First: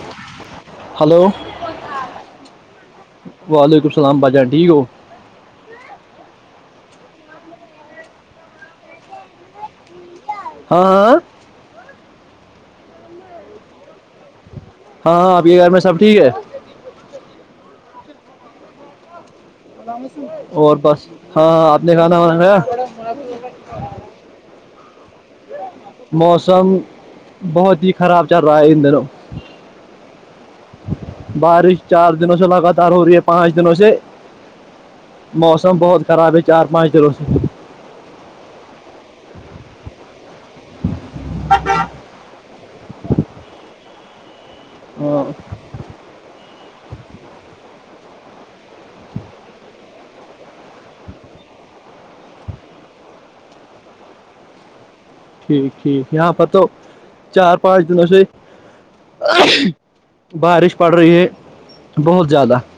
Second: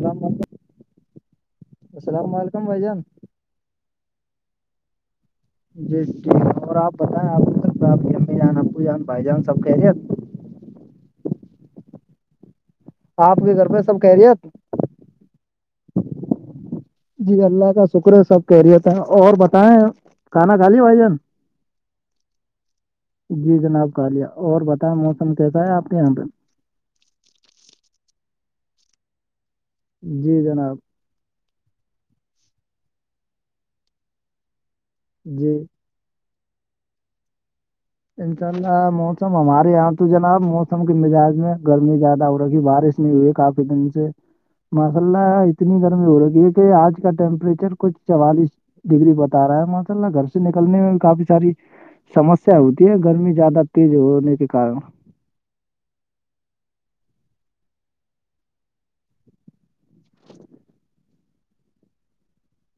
السلام علیکم ہلو السلام علیکم بھائی جان [inaudible] وعلیکم السلام باچان ٹھیک ہو جی جی اور آپ بتائیں آپ آپ امی جان اپو جان بھائی جان سب کہہریت [inaudible] ہاں ہاں [inaudible] آپ کے گھر پہ سب کہہ رہیےت ہاں ہاں آپ کے گھر میں سب ٹھیک ہے جی اللہ کا شکر ہے سب کہہرییےت تھا اور ب اور بس ہاں آپ نے کھانا وانا کھایا جی جناب کہالیا اور بتائیں موسم کیسا ہے آپ کے یہاں پہ موسم بہت ہی خراب چل رہا ہے ان دنوں جی جناب بارش چار دنوں سے لگاتار ہو رہی ہے پانچ دنوں سے جی موسم بہت خراب ہے چار پانچ دنوں سے انشاء اللہ موسم ہمارے یہاں تو جناب موسم کے مزاج میں گرمی زیادہ ہو رہی ہے بارش [inaudible] ہوئی کافی دن سے [inaudible] مساللہ ہاں اتنی گرمی ہو رہے گی کہ آج کا ٹیمپریچر کچھ چوالیس ڈگری بتا رہا ہے ماشاء اللہ گھر سے نکلنے میں کافی ساری سمس ھ ہوتی ہے گرمی زیادہ تیز ہونے کے کن [inaudible] ٹھیک ٹھیک یہاں پر تو چار پانچ دنوں سے بارش پڑ رہی ہے بہت زیادہ [inaudible]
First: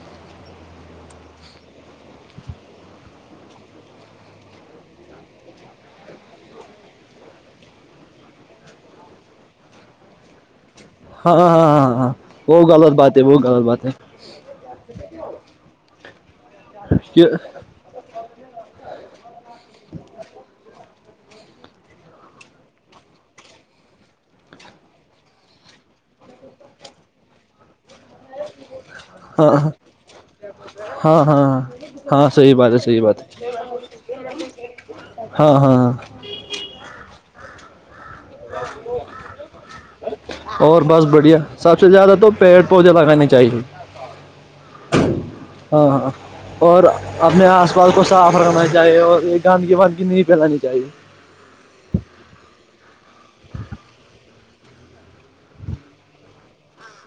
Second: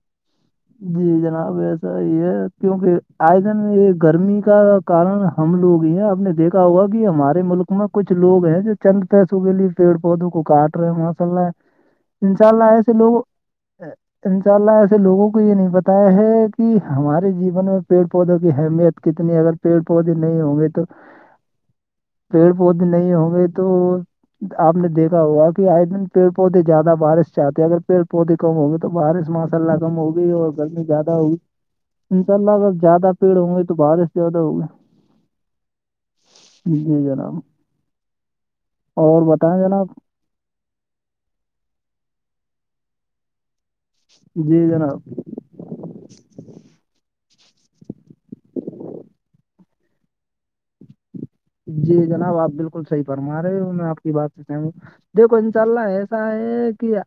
جی جناب ایسا یہ ہے کیونکہ آئے دن یہ گرمی کا کارن ہم لوگ یہ ہیں آپ نے دیکھا ہوگا کہ ہمارے ملک میں کچھ لوگ ہیں جو چند پسوں کے لیے پیڑ پودوں کو کاٹ رہے ماشاء ہاں ہاں اللہ ہاں ہاں ان شاء وہ اللہ ایسے غلط بات ہے لوگ وہ غلط بات ہے ان شاء اللہ ایسے لوگوں کو یہ نہیں بتایا ہے کہ کہ ہمارے جیون میں پیڑ پودوں کی اہمیت کتنی اگر پیڑ پودے نہیں ہوں گے تو پیڑ پودے نہیں ہوں گے تو آپ نے دیکھا ہوا کہ آئے دن پیڑ پودے زیادہ بارش سے آتے ہیں اگر پیڑ پودے کم ہوں گے تو تو بارش ہاں ماسء ہاں اللہ کم ہوگی گرمی زیادہ ہاں ہوگی ہاں ان ہاں شاء اللہ صحیح بات اگر ہے صحیح زیادہ بات ہے پیڑ ہوں گے تو بارش زیادہ ہوگا ہاں ہاں ہاں جی جناب اور بتائیں جناب اور بس بڑھیا سب سے زیادہ تو پیڑ پودے لگانے چاہیے جی جناب ہاں ہاں ہاں اور اپنے آس پاس کو صاف رکھنا چاہیے اور یہ گدگی بدگی نہیں پھیلانی چاہیے جی جناب آپ بالکل صحیح فرما رہے ہو میں آپ کی بات سے کہا دیکھو انشاء اللہ ایسا ہے کیا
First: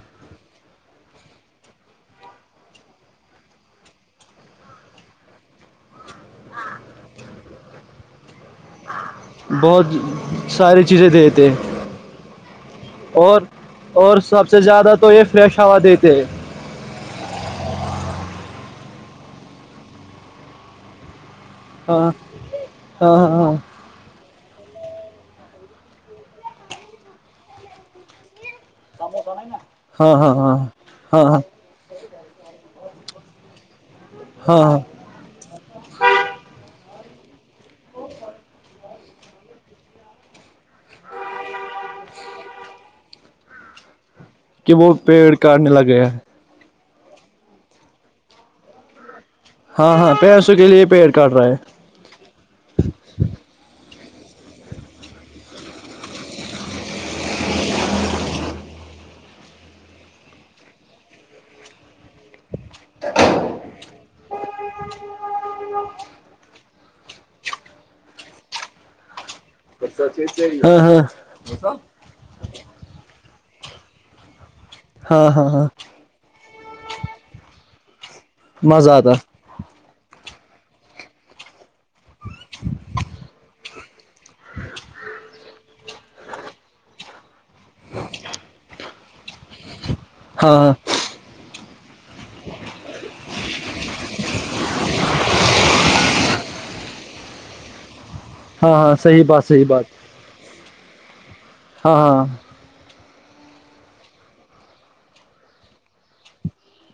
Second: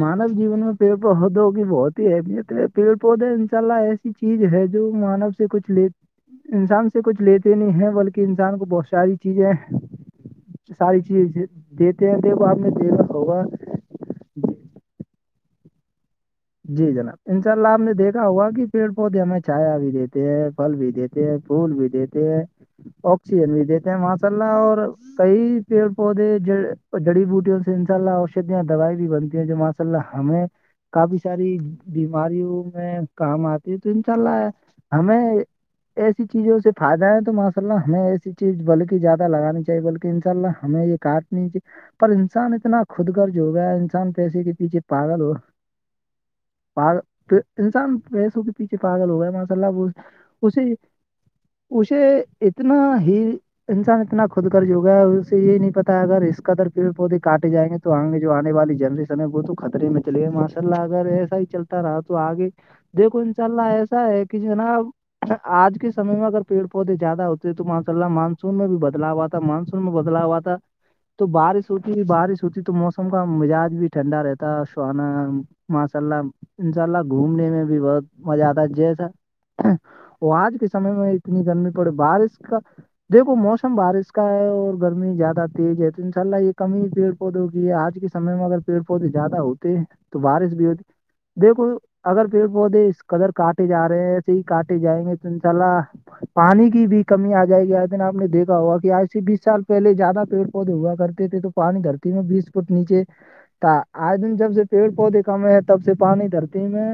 مانو جیون میں پیڑ پودوں کی بہت ہی ابت پیڑ پودے انشاء اللہ چیز ہے جو مانو سے کچھ لی انسان سے کچھ لیتے نہیں بلکہ انسان کو بہت ساری چی چیزیں بہت ساری چیزیں دیتے ہیں دیتے ہیں دیکو آپ نے دیکھا اور ہوگا اور سب سے زیادہ تو یہ فریش ہوا دیتے ہیں جی جناب ان شاء اللہ آپ نے دیکھا ہوا کہ پیڑ پودے ہمیں چایا بھی دیتے ہیں ھل بھی دیتے پھول بھی ہاں دیتے ہیں ہاں آکسیجن ہاں بھی دیتے ماشا اللہ اور کئی پیڑ پودے جڑی بوٹیوں سے انشاء اللہ دوائیں بھی بنتی ہیں جو ماشاء ہاں اللہ ہاں ہم ہاں کافی ہاں ہاں ساری بیماریوں میں کام آتے ہے تو انشاء اللہ ہاں ہاں ہمیں ایسی چیزوں سے فائدہ ہے تو ماشاء اللہ ہمیں ایسی چیز بلکہ زیادہ لگانی چاہیے بلکہ ان شاء اللہ ہمیں ایک کاٹنی چیے پر انسان اتنا خود گرج ہو گیا انسان پیسے کی کہ وہ پیڑ کاٹنے لگ گیا ہے پاگل انسان پیسوں کے پچھیے پاگل ہو گا ہاں ہاں پیسوں کے لیے پیڑ کٹ رہا ہے اسے اتنا ہی انسان اتنا خود غرض ہو گیا ہے اسے یہ نہیں پتا اگر اس کا در پڑ پودے کاٹے جیں گے تو پجو آنے والی جنریشن ہے وہ تو خطرے میں چلےا ماشاء اللہ اگر ایسا ہی چلاتا رہا تو آگے دیکھو انشاء اللہ ایسا ہے کہ جنا آج کےمو سم میں اگر پیڑ پودے زیادہ ہوتے تو ماشا اللہ مانسون میں بھی بدلاؤ آتا مانسون میں بدلاؤ آاتا ہاں ہاں تو بارش ہوتی بارش ہوتی تو موسم کا مزاج بھی ٹھنڈا رہتا سہانا ہاں ہاں ہاں ماشاء اللہ انشاء اللہ گھومنے میں بھی بہت مزہ آتا ہے جیسا وہ آج کے سمے میں اتنی گرمی پڑی بارش کا دیکھو موسم بارش کا ہے اور گرمی زیادہ تیز ہے تو انشاء اللہ یہ کمی ہی پیڑ پودوں کی آج کے سمے میں اگر پیڑ پودے زیادہ ہوتے ہیں تو بارش ہاں بھی ہاں ہوتی دیکھو اگر پیڑ پودے اس قدر کاٹے جا رہے ہیں ایسے ہی کاٹے جائیں گے تو انشاء اللہ پانی کی بھی کمی آ جائے گی اگرآپ نے دیکھا ہاں ہوا ہاں آج سے صحیح بیس بات سال صحیح بات پہے زیادہ پیڑ پودے ہوا کرتے تھے تو پانی ہاں دھرتی میں ہاں بیس پٹ نیچے تھا آئے دن جب سے پیڑ پودے کمے ہیں تب سے پانی دھرتی میں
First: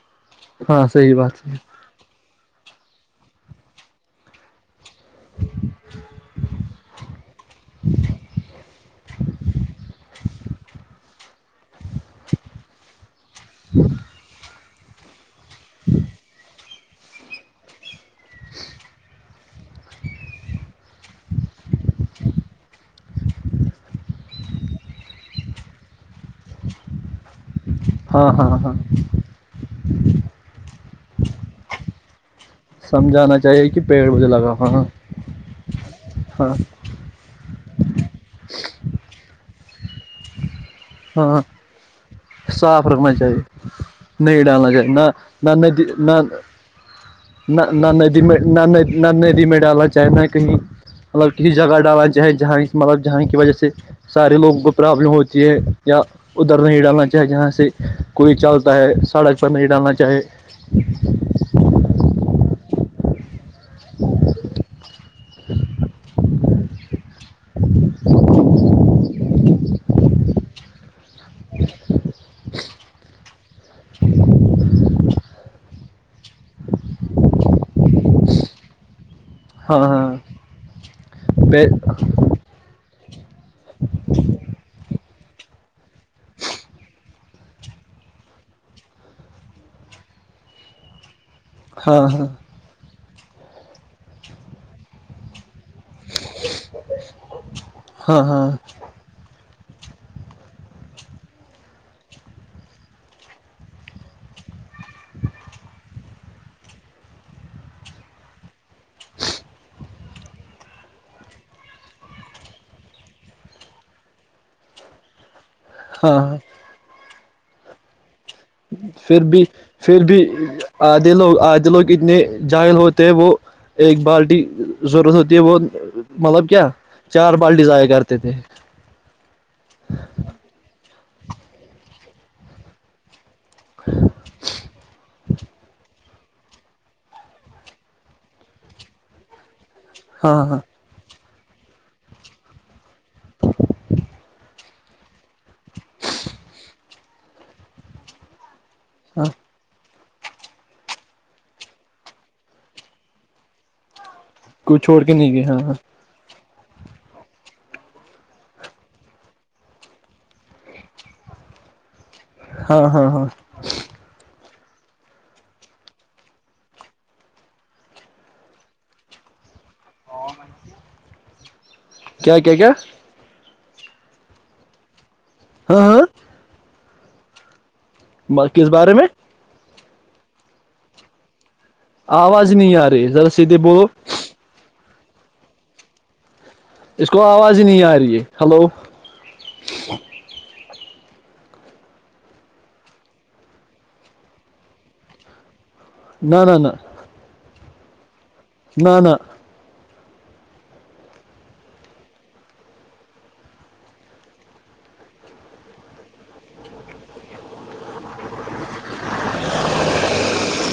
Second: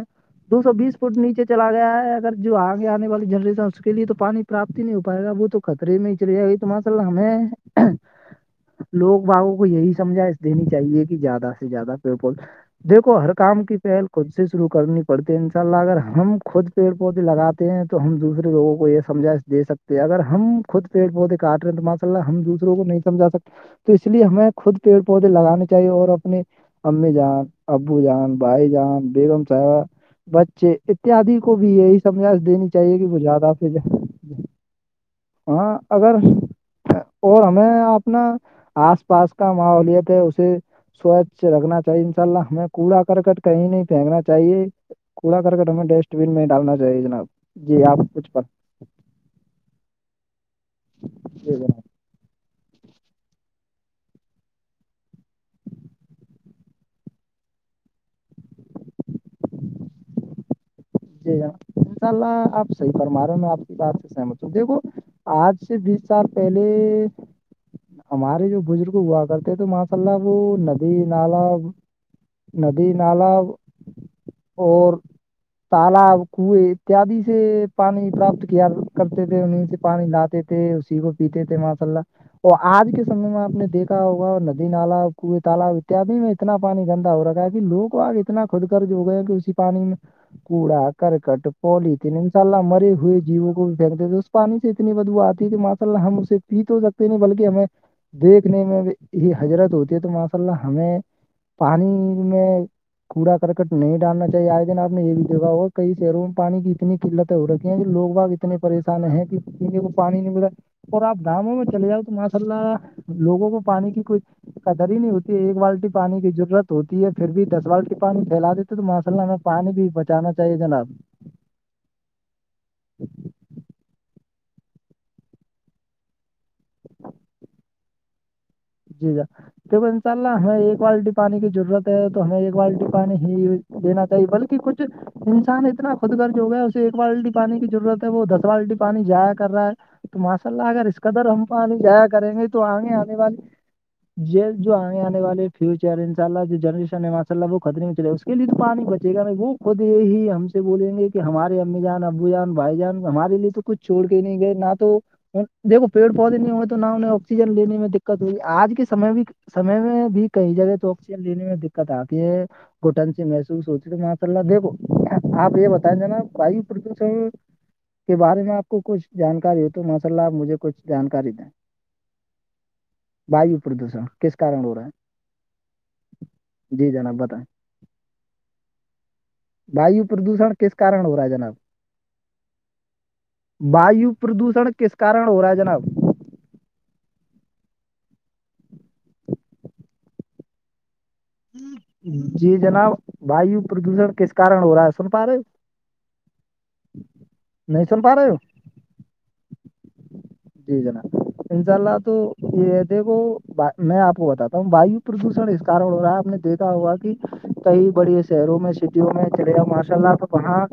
دو سو ہاں بیس صحیح فٹ نیچے بات ہے چلا گیا ہے اگر جو آ گے آنے والی جنریشن اس کے لیے تو پانی پراپتی نہیں ہو پائے گا وہ تو خطرے میں اچر گی تمہاصل ہمیں لوگ باگوں کو یہی سمجھا دینی چاہیے کہ زیادہ سے زیادہ پیڑ پودے دیھکو ہر کام کی پہل خود سے شروع کرنی پڑتی ان سے چلہ اگر ہم خود پیڑ پودے لگاتے ہیں تو ہم دوسرے لوگوں کو یہ سمجھا دے سکتے کہ اگر ہم خود پیڑ پودے کاٹ رہے ہیں تو ماشاء اللہ ہم دوسروں کو نہیں سمجھا سکتے تو اس لیے ہمیں خود پیڑ پودے لگانے چاہیے اور اپنے امی جان ابو ہاں جان ہاں بھائی ہاں جان بیگم صاحبہ بچے اتیادی کو بھی یہی سمجھا دینی چاہیے گ وہ سمجھانا زیادہ چاہیے پھر کہ پیڑ مجھے لگا ہاں ہاں اگر ہاں اور ہمیں اپنا آس پاس کا ماحولت ہے اسے ہاں سوچھ رکھنا [unintelligible] ہمیں صاف کوڑا رکھنا چاہیے کرکٹ کہیں نہیں پھینکنا نہیں چاہیے ڈالنا نہ کوڑا نہ کرکٹ ہمیں ندی ڈسٹ نہ بین میں ڈالنا چاہیے جناب جی نہ آپ کچھ پر ندی ڈالانا چاہنا کہیں مطلب کسی جی جگہ جناب ڈالا چاہے جہاں مطلب جہاں کی وجہ سے سارے لوگوں کو پرابلم ہوتی ہے یا ادھر نہیں ڈالنا چاہے جہاں سے کوئی چلتا ہے سڑک پر نہیں ڈالنا چاہے جی ہ انشاء اللہ آپ صحیح فرما رہے ہو میں آپ بات سے سہمت ہ دیکھو آج سے بیس سال پہلے ہمارے جو بزرگ ہوا کرتے تو وہاں سے سو ندی نالی ندی نالی اور تالاب کنویی سے پانی پراپت کیا کرتے تھے انہیں سے ہاں پانی ہاں لاتے تھے اسی کو پیتے تھے ماشاء اللہ اور آج کے سمے میں آپ نے دیکھا ہوگا ندی نالا کنویں تالاب اتیادی میں اتنا پانی گندا ہو رکھا ہے کہ لوگ کو آگ اتنا خود کر جو گیا کہ اسی پانی میں کوڑا کررکٹ پال ہاں ہاں تمسا ہاں الا مری ہوئے جیو بھی پھین دیتے تھ اس پانی سے اتنی بدو آتی ہے کہ م ہم اسے پی تو سکتے نہیں بلکہ ہمیں ہاں دیکھنے میں یہ حضرت ہوتی ہے تو ماشاء اللہ ہمیں پانی میں کوڑا کرکٹ نہیں ڈالنا چاہیے آئے دن آپ نے یہ جگہ اور کئی شہروں میں پانی کی اتنی قلتیں ہو رکی ہیں کہ لوگ باگ اتنے پریشان ہیں کہ پینے کو پانی نہیں م رہا اور آپ ڈاموں میں چلے جاؤ تو ماشاء اللہ لوگوں کو پانی کی کوئی قدر ہی نہیں ہوتی ایک وال ہاں پانی کی ہاں ضرورت ہوتی ہے پھر بھی دس بال کی پانی پھیلا دیتے تو ماشاء پھر اللہ میں پانی بھی پھر بچ بھی آدھے لوگ آدھے لوگ اتنے جائل ہوتے ہیں وہ ایک بالٹی ضرورت ہوتی ہے وہ مطلب کیا چار بالٹی ضایا کرتے تھے جی ج د انشاء اللہ ہمیں ایک والٹی پانی کی ضرورت ہے تو ہمیں ایک بٹی پانی ہی دینا چاہیے بلکہ کچھ انسان اتنا جو ہے اسے ایک بالٹی پانی کی ضرورت ہے وہ دس بالٹی پانی جایا کر رہا ہے تو ہاں ماشاء ہاں اللہ اگر اس کا کدر ہم پانی جایا کریں گے تو آئگے آنے والے یہ جو آنے آنے والے فیوچر ہے انشء اللہ جو جنریشن ہے ماشا اللہ وہ خترے میں چلے اس کے لیے تو پانی ب جھا ہاں نہیں وہ [unintelligible] خود یہی ہم سے بولیں گے کہ ہمارے امی جان ابو جان بھائی جان ہمارے لیے تو کچھ چھڑ کے نہیں گئے نہ کو تو چھوڑ کے نہیں گئے ہاں ہاں دیکو پیڑ پودے نہیں ہوئے تو نہ انہیں آکسیجن لینے میں دقت تو آج کے سمے بھی سمے میں بھی کئی جگہ تو آکسیجن لینے میں دقت آ یہ ہاں ہاں گوٹان سے ہاں می سوچے ماشا اللہ دےو آپ یہ بتائیں ج نا واو پردوشن کے بارے میں آپ کو کچھ جانکاری ہو تو ماشاء اللہ آپ مجھے کچھ جانکاری دیں کیا کیا کیا وایو پردوشن کس کارن ہو رہا ہے ہاں ہاں جی جناب بتائیں کس بارے میں وایو پردوشن کس کارن ہو رہا ہے جناب آواز ہی نہیں آ رہی ہے ذرا سیدھے بولو وایو پردوشن کس کارن ہو رہا ہے جناب اس کو آواز ہی نہیں آ رہی ہے ہلو جی جناب وایو پردوشن کس کارن ہو رہا ہے سن پا رہے ہو نہ نہ نہ نہیں سن پا رہے ہو نہ نہ [unintelligible] [inaudible] جی جناب انشاء اللہ تو یہ دیکھو میں آپ کو بتاتا ہوں وایو [unintelligible] آ نے دیکھا ہوا کہ کئی بڑے شہروں میں سٹیوں میں چلے جاؤ ماشاء اللہ تو وہاں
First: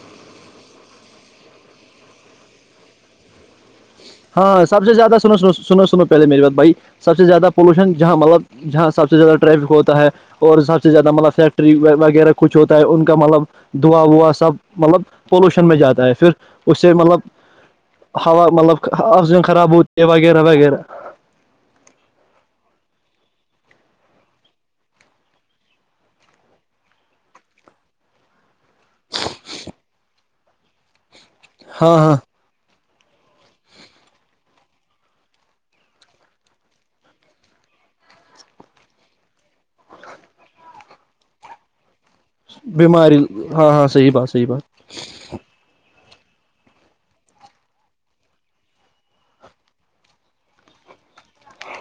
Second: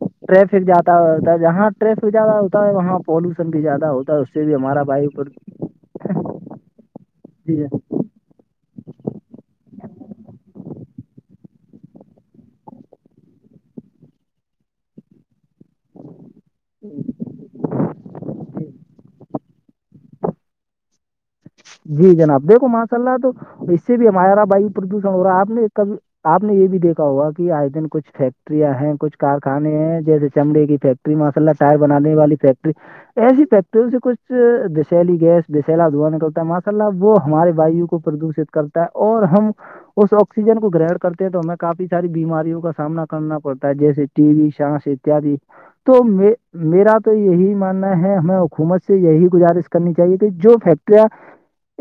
ٹریفک جیادا ہوتا ہے جہاں ٹریفک زیادہ ہوتا ہے وہاں پالوشن بھی زیادہ ہوتا ہے اس بھی ہاں ہمارا سب سے وایو زیادہ پر سنو سو سنو سنو پہے میری بات بھائی سب سے زیادہ پولوشن جہاں مطلب جہاں سب سے زیادہ ٹریفک ہوتا ہے اور سب سے زیادہ مطلب فیکٹری وغیرہ کچھ ہوتا ہے ان کا مطلب دعا ووا سب مطلب پولوشن میں جاتا ہے پھر اس سے مطلب ہوا مطلب افظن خراب ہوتی ہیں وغیرہ وغیرہ جی جناب دیکھو ماشاء اللہ تو اس سے بھی ہمارا وایو پردوشن ہو رہا ہے آپ نے کب آپ نے یہ بھی دیکھا ہوگا کہ آج دن کچھ فیکٹریاں ہیں کچھ کارخانے ہیں جیسے چمڑے کی فیکٹری میں لہ ٹائر ہاں بنان ہاں والی فیکٹری ایسی فیکٹریوں سے کچھ دسیلی گسسلا ادوان کا ماشاء اللہ وہ ہمارے وایو کو پردوشت کرتا ہے اور ہم اس آکسیجن کو گرہر کرتے ہیں تو ہمیں کافی ساری بیماریوں کا سامنا بیماری کرنا پڑتا ہاں ہے ہاں جیسے صحیح ٹی بات صحیح وی بات سانس اتیاد تو میں میرا تو یہی ماننا ہے ہمیں حکومت سے یہی گزارش کرنی چاہیے کہ جو فیکٹریاں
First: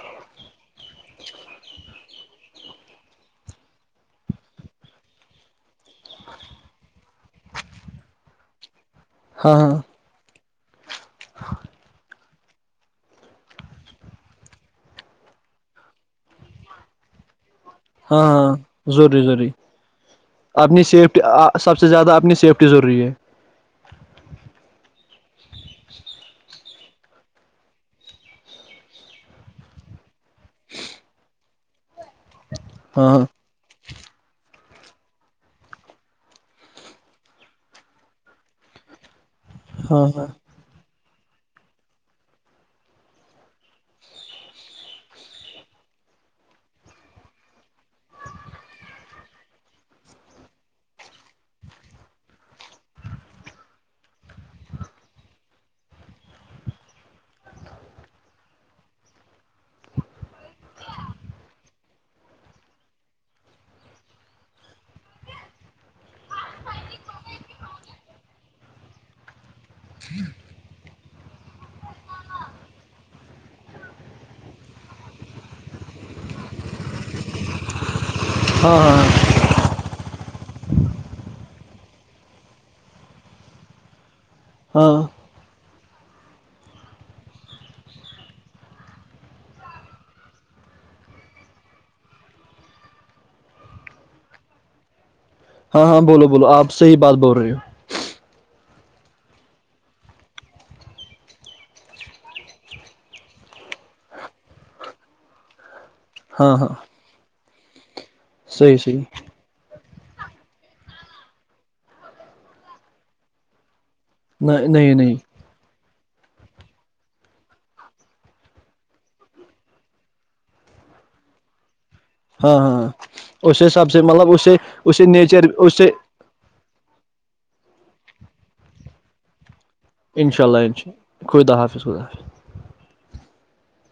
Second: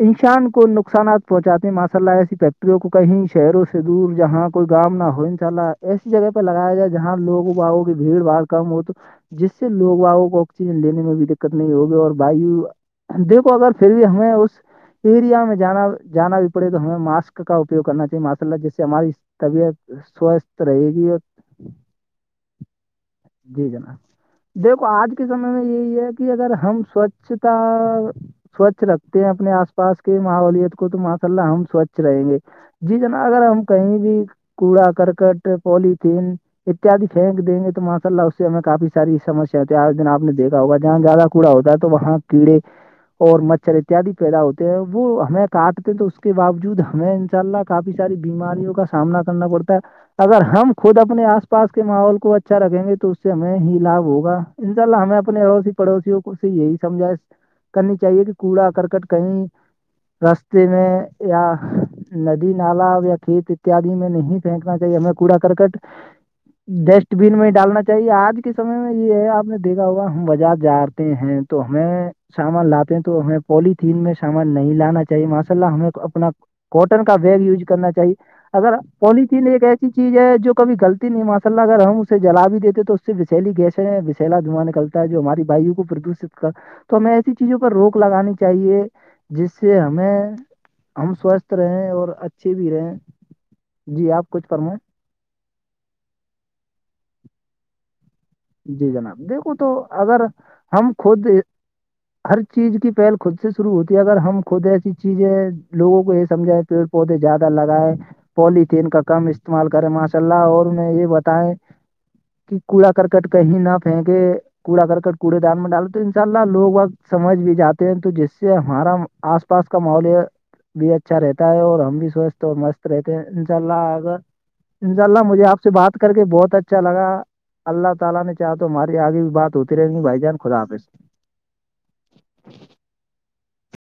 انسان کو نقصانات پہنچاتے ہیں ماشاء اللہ ایسی فیکٹریوں کو کہیں شہروں سے دور جہاں کوئی گام نہ ہو نہیں چا ایسی جگہ پہ لگایا جائے جہاں لوگوں باگوں کی بھیڑ باڑ کم ہو تو جس ہاں سے ہاں لوگ آؤ کو آکسیجن لینے میں بھی دقت نہیں ہوگی اور وایو دیکھو اگر پھر بھی ہم اس ایریا میں جا جانا بھی پڑے تو ہمیں ماسک کا اپیوگ کرنا ہاں چاہیے ماشاء ہاں اللہ جس سے ہماری ضروری ضروری طبیعت سوستھ اپنی رہے گی اور سیفٹی سب سے زیادہ اپنی سیفٹی ضروری ہے جی جناب [inaudible] [unintelligible] دیکھو آج کے سمے میں یہی ہے کہ اگر ہم سوچھتا سوچھ رکھ ہیں اپنے آس پاس کے ماحولت کو تو ماشاء اللہ ہم سوچھ رہیں گے جی ہاں جنا اگر ہم کہیں بھی کوڑا کرکٹ پولیتھیین اتیاد پھینک دیں گے تو ماشاء اللہ اس سے ہمیں کافی ساری سسیا ہوتی آج ہاں دن آپ ہاں نے دیکھا ہوگ جہاں زیادہ کوڑا ہوتا ہے تو وہاں کیڑے اور مچھر اتدی پیدا ہوتے ہیں وہ ہمیں کاٹتے ہیں تو اس کے باوجود ہمیں انشاء اللہ کافی ساری بیماریوں کا سامنا کرنا پڑتا ہے اگر ہم خود اپنے آس پاس کے ماحول کو اچھا رکھیں گے تو اس سے ہمیں ہی لابھ ہوگا انشاء اللہ ہمیں اپنے اڑوسی پڑوسیوں کو سے یہی سمجھ کرنی چاہیے کہ کوڑا کرکٹ کہیں رستے میں یا ندی نال یا کھیت اتیاد میں نہیں پھینکنا چاہیے ہمیں کوڑا کرکٹ ڈسٹ بین میں ہی ڈالنا چاہیے آج کے سمے میں یہ ہے آپ نے دیکھا ہوگا ہم بازار جاے ہیں تو ہمیں سامان لاتے ہیں تو ہمیں پولیتھیین میں شامل نہیں لانا چاہیے ماشاء اللہ ہمیں اپنا کوٹن کا بیگ یوز کرنا چاہیے اگر ہاں ہاں ہاں پلی لیے ایک ایسی چیز ہے جو کب غلطی نہیں ماشاء اللہ اگر ہم اسے جلا بھی دیتے تو اس سے بلی گیس چلا دھوا نکلتا ہاں ہے جو ہماری بھائی کو پردوشت کر تو ہمیں ایسی چیزوں پر روک لگانے چاہیے جس سے ہمیں ہم سوستھ رہے اور اچھے بھی رہے جی آپ کچھ فرمائیں ہاں ہاں بولو بولو آپحی بات بول رہے ہو جی جناب دیکھو تو اگر ہم خود ہر چیز کی پہل خود سے شروع ہوتی ہے اگر ہم خود ایسی چیزیں لووں کو یہ ہاں سمجاائے ہاں پیڑ پودے زیادہ لگائے صحیح پولیتین کا صحیح کم استعمال کریں ماشاء اللہ اور انہیں یہ بتائیں کہ کوڑا کرکٹ کہیں نہ ہیں کہ کوڑا نہیں نہیں کرک کوڑے دان میں ڈالو تو ان شاء اللہ لوگ وقت سمجھ بھی جاتے ہیں تو جس سے ہمارا آس پاس کا ماحول ہے بھی اچھا رہتا ہے اور ہم بھی سوستھ اور ہاں مست ہاں رہتے ہیں ان شاء اس اللہ حساب سے اگر مطلب اس سے اس انشاء سے اللہ مجھے نیچر آپ سے اس بات کر کے بہت اچھا لگا اللہ تعالی نے چاہا تو ہماری آگے بھی بات ہوتی رہے گی بھائی ان جان شاء خدا اللہ ان حافظ شاء خدا حافظ حافظ